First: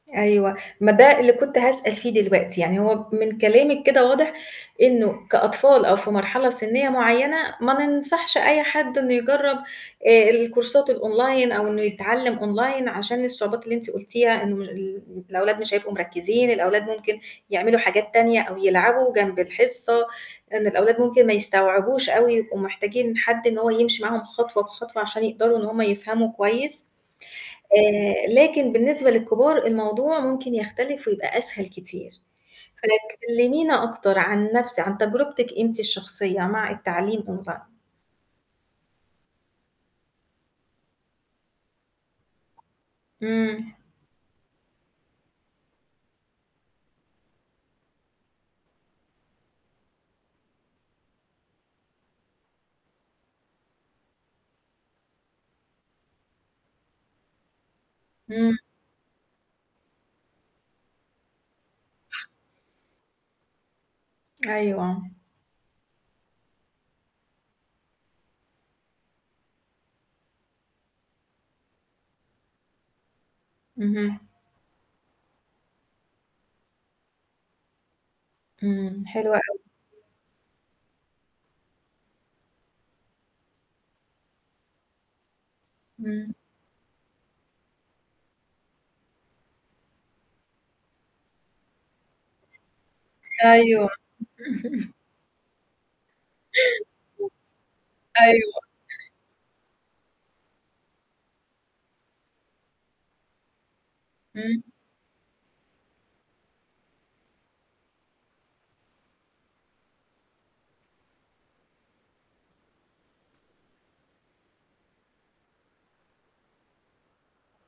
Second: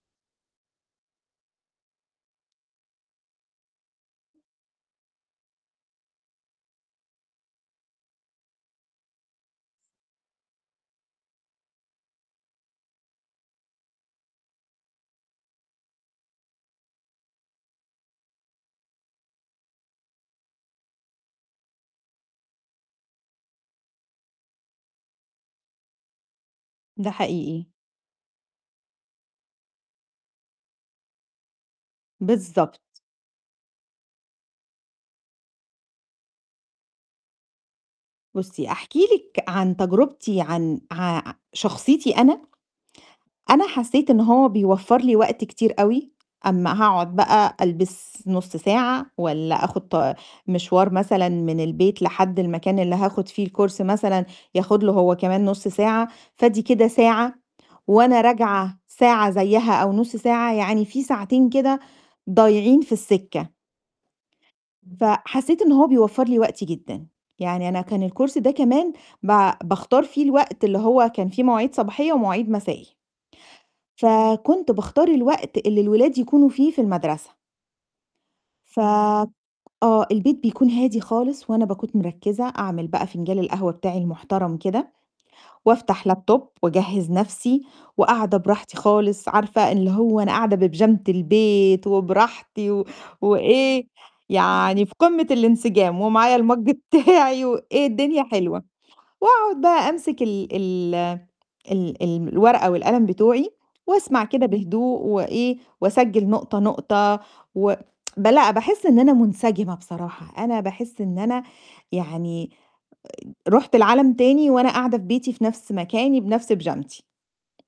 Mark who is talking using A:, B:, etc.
A: أيوه، ما ده اللي كنت هاسأل فيه دلوقتي، يعني هو من كلامِك كده واضح إنه كأطفال أو في مرحلة سنية معيّنة ما ننصحش أي حد إنه يجرّب الكورسات الOnline أو إنه يتعلّم Online عشان الصعوبات اللي أنتِ قُلتيها إنه ال الأولاد مش هيبقوا مركّزين الأولاد ممكن يعملوا حاجات تانية أو يلعبوا جنب الحصة، إن الأولاد ممكن ما يستوعبوش أوي يبقوا محتاجين حد إن هو يمشي معاهم خطوة بخطوة عشان يقدروا إن هُم يفهموا كويس،
B: ده حقيقي.
A: آآ، لكن بالنسبة للكبار الموضوع ممكن يختلف ويبقى أسهل كتير
B: بالضبط.
A: فلك كلّمينا أكتر عن نَفْس عن تجربتِك أنتِ الشخصية مع التعليم Online.
B: بُصّي أحكي لِك عن تجربتي عن ع شخصيتي أنا، أنا
A: إمم.
B: حسّيت إن هو بيوفّر لي وقت كتير أوي، أمّا هاقعد بقى ألبس نُص ساعة والّا آخد ط مشوار مثلًا من البيت لحد المكان اللي هاخد فيه الCourse مثلًا ياخد له هو كمان نُص ساعة، فآدي كده ساعة، وأنا
A: إمم.
B: راجعة ساعة زيها أو نُص ساعة، يعني في ساعتين كده ضايعين في السِكة.
A: أيوه.
B: فحسّيت إن هو بيوفّر لي وقتي جدًا، يعني أنا كان الCourse ده كمان با باختار فيه الوقت، اللي هو كان فيه مواعيد صباحية ومواعيد مسائي.
A: اهم.
B: فكنت باختار الوقت اللي الولاد يكونوا فيه في المدرسة. ف
A: إمم، حلو أوي.
B: آه، البيت بيكون هادي خالص، وأنا باكون مرّكزة أعمل بقى فنجال القهوة بتاعي المحترم كده، وأفتح
A: إمم.
B: Laptop وأجهّز نَفْسي، وقاعدة براحتي خالص عارفة اللي هو أنا قاعدة ببيجامة البيت وبراحتي و وإيه
A: أيوه.
B: يعني في قمة الانسجام ومعايا الMug بتاعي وإيه الدنيا
A: أيوه.
B: حلوة، وأقعد بقى أمسِك ال ال ال ال الورقة والقلم بتوعي، وأسمع كده
A: إمم.
B: بهدوء وإيه، وأسجِّل نقطة، نقطة و ب لأ باحس إن أنا منسجمة بصراحة، أنا باحس إن أنا يعني آآ، رُحت لعالم تاني وأنا قاعدة في بيتي، في نَفْس مكاني، بنَفْس بيجامتي.